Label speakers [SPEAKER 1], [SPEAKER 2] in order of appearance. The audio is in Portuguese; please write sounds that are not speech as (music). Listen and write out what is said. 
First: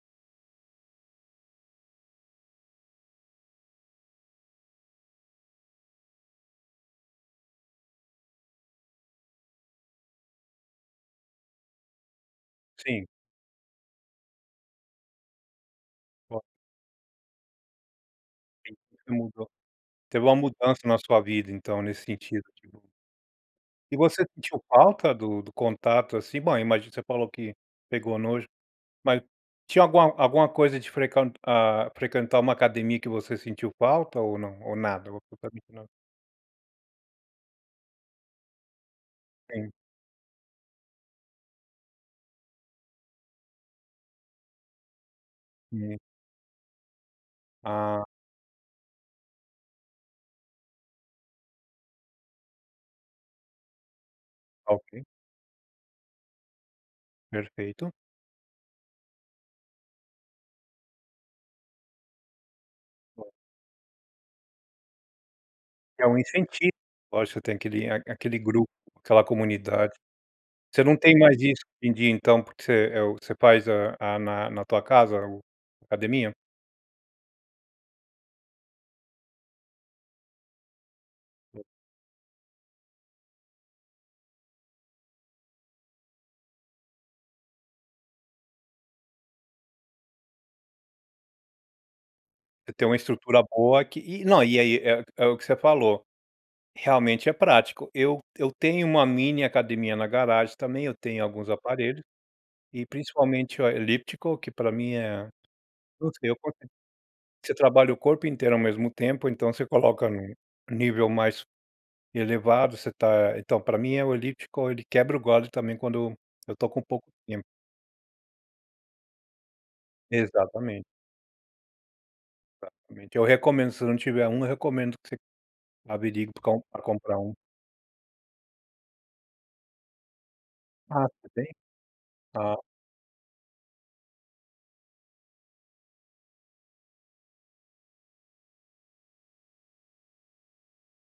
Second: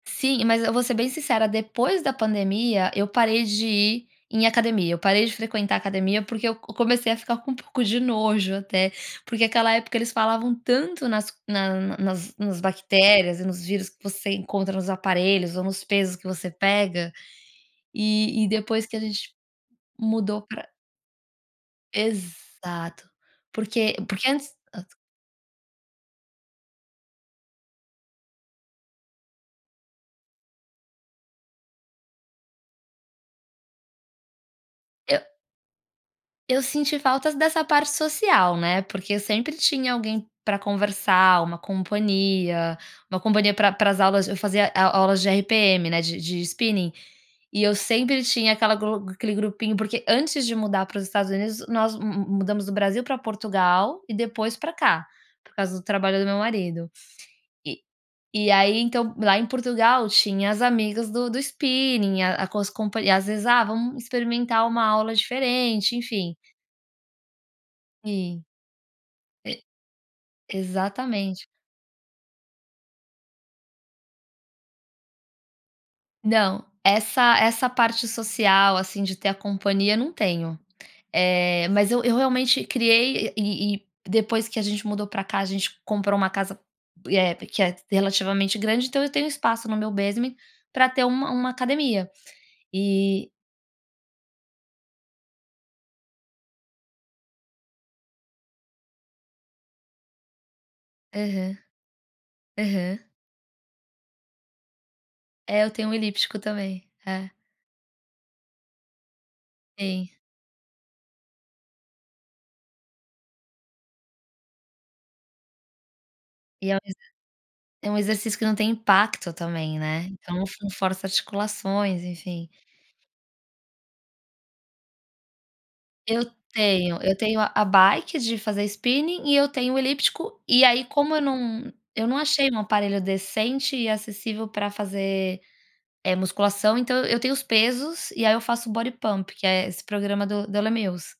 [SPEAKER 1] Sim, mas eu vou ser bem sincera, depois da pandemia eu parei de ir em academia. Eu parei de frequentar a academia porque eu comecei a ficar com um pouco de nojo até, porque aquela época eles falavam tanto nas nas nas nas
[SPEAKER 2] Sim.
[SPEAKER 1] bactérias e nos vírus que você encontra nos aparelhos, ou nos pesos que
[SPEAKER 2] Ok.
[SPEAKER 1] você pega. E e depois que a
[SPEAKER 2] (unintelligible)
[SPEAKER 1] gente
[SPEAKER 2] mudou. Teve uma
[SPEAKER 1] mudou para
[SPEAKER 2] mudança na sua vida, então, nesse sentido, que bom.
[SPEAKER 1] Exato! Porque
[SPEAKER 2] E você
[SPEAKER 1] porque antes
[SPEAKER 2] sentiu
[SPEAKER 1] antes
[SPEAKER 2] falta do do contato, assim? Bom, imagino Você falou que pegou nojo. Mas, tinha alguma alguma coisa de frequent hã frequentar uma academia que você sentiu falta, ou não? Ou nada?.
[SPEAKER 1] Eu
[SPEAKER 2] (unintelligible)
[SPEAKER 1] eu senti falta dessa parte social, né, porque eu sempre
[SPEAKER 2] Sim.
[SPEAKER 1] tinha alguém para conversar. Uma companhia uma companhia pra pra as aulas, eu fazia au aulas de RPM,
[SPEAKER 2] É.
[SPEAKER 1] né, de de spinning. E eu
[SPEAKER 2] Ah.
[SPEAKER 1] sempre tinha aquela glo aquele grupinho, porque antes de mudar para os Estados Unidos, nós mu mu mudamos do Brasil para Portugal, e depois para
[SPEAKER 2] Ah, ok.
[SPEAKER 1] cá, por causa do trabalho do meu marido. E
[SPEAKER 2] Perfeito.
[SPEAKER 1] e aí, então, lá em Portugal, tinha as amigas do do spinning, a às comp às
[SPEAKER 2] Boa.
[SPEAKER 1] vezes: "Ah, vamos experimentar uma aula diferente."
[SPEAKER 2] É um
[SPEAKER 1] Enfim.
[SPEAKER 2] incentivo, lógico. Você tem aquele aquele
[SPEAKER 1] Sim.
[SPEAKER 2] grupo, aquela
[SPEAKER 1] E
[SPEAKER 2] comunidade. Você não tem mais
[SPEAKER 1] Exatamente!
[SPEAKER 2] isso, de de ir então porque você, eh, você faz a a na na tua casa o academia?
[SPEAKER 1] Não, essa essa parte social, assim, de ter a companhia, não tenho.
[SPEAKER 2] (unintelligible)
[SPEAKER 1] Eh, mas eu eu realmente criei, e e depois que a gente mudou para cá, a gente comprou uma casa, eh, que é relativamente grande, então eu tenho espaço no meu basement, para ter uma uma academia.
[SPEAKER 2] Você tem uma
[SPEAKER 1] E
[SPEAKER 2] estrutura boa que E não, e aí é é o que você falou, realmente é prático. Eu eu tenho uma mini academia na garagem, também. Eu tenho alguns
[SPEAKER 1] Aham.
[SPEAKER 2] aparelhos, e
[SPEAKER 1] Aham.
[SPEAKER 2] principalmente o a elíptico que, para mim é.
[SPEAKER 1] É, eu tenho um elíptico,
[SPEAKER 2] (unintelligible)
[SPEAKER 1] também. É.
[SPEAKER 2] Você trabalha o corpo inteiro ao mesmo tempo, então você coloca
[SPEAKER 1] Sim.
[SPEAKER 2] num nível mais elevado, você está Então, pra mim, o elíptico ele quebra o galho também, quando eu tô
[SPEAKER 1] E ao
[SPEAKER 2] com
[SPEAKER 1] mesmo
[SPEAKER 2] pouco tempo.
[SPEAKER 1] É um exercício que não tem impacto, também, né. Então, não não
[SPEAKER 2] Exatamente.
[SPEAKER 1] força articulações, enfim.
[SPEAKER 2] Exatamente, eu recomendo. Se não tiver um, eu recomendo que você
[SPEAKER 1] Eu
[SPEAKER 2] averigue pra comp pra
[SPEAKER 1] tenho. Eu
[SPEAKER 2] comprar um.
[SPEAKER 1] tenho a bike de fazer spinning e eu tenho o elíptico. E aí,
[SPEAKER 2] Ah,
[SPEAKER 1] como eu
[SPEAKER 2] você tem?
[SPEAKER 1] não eu não achei um
[SPEAKER 2] Tá.
[SPEAKER 1] aparelho decente e acessível para fazer, eh, musculação. Então, eu tenho os pesos e aí eu faço o bodypump, que é esse programa do do Les Mills.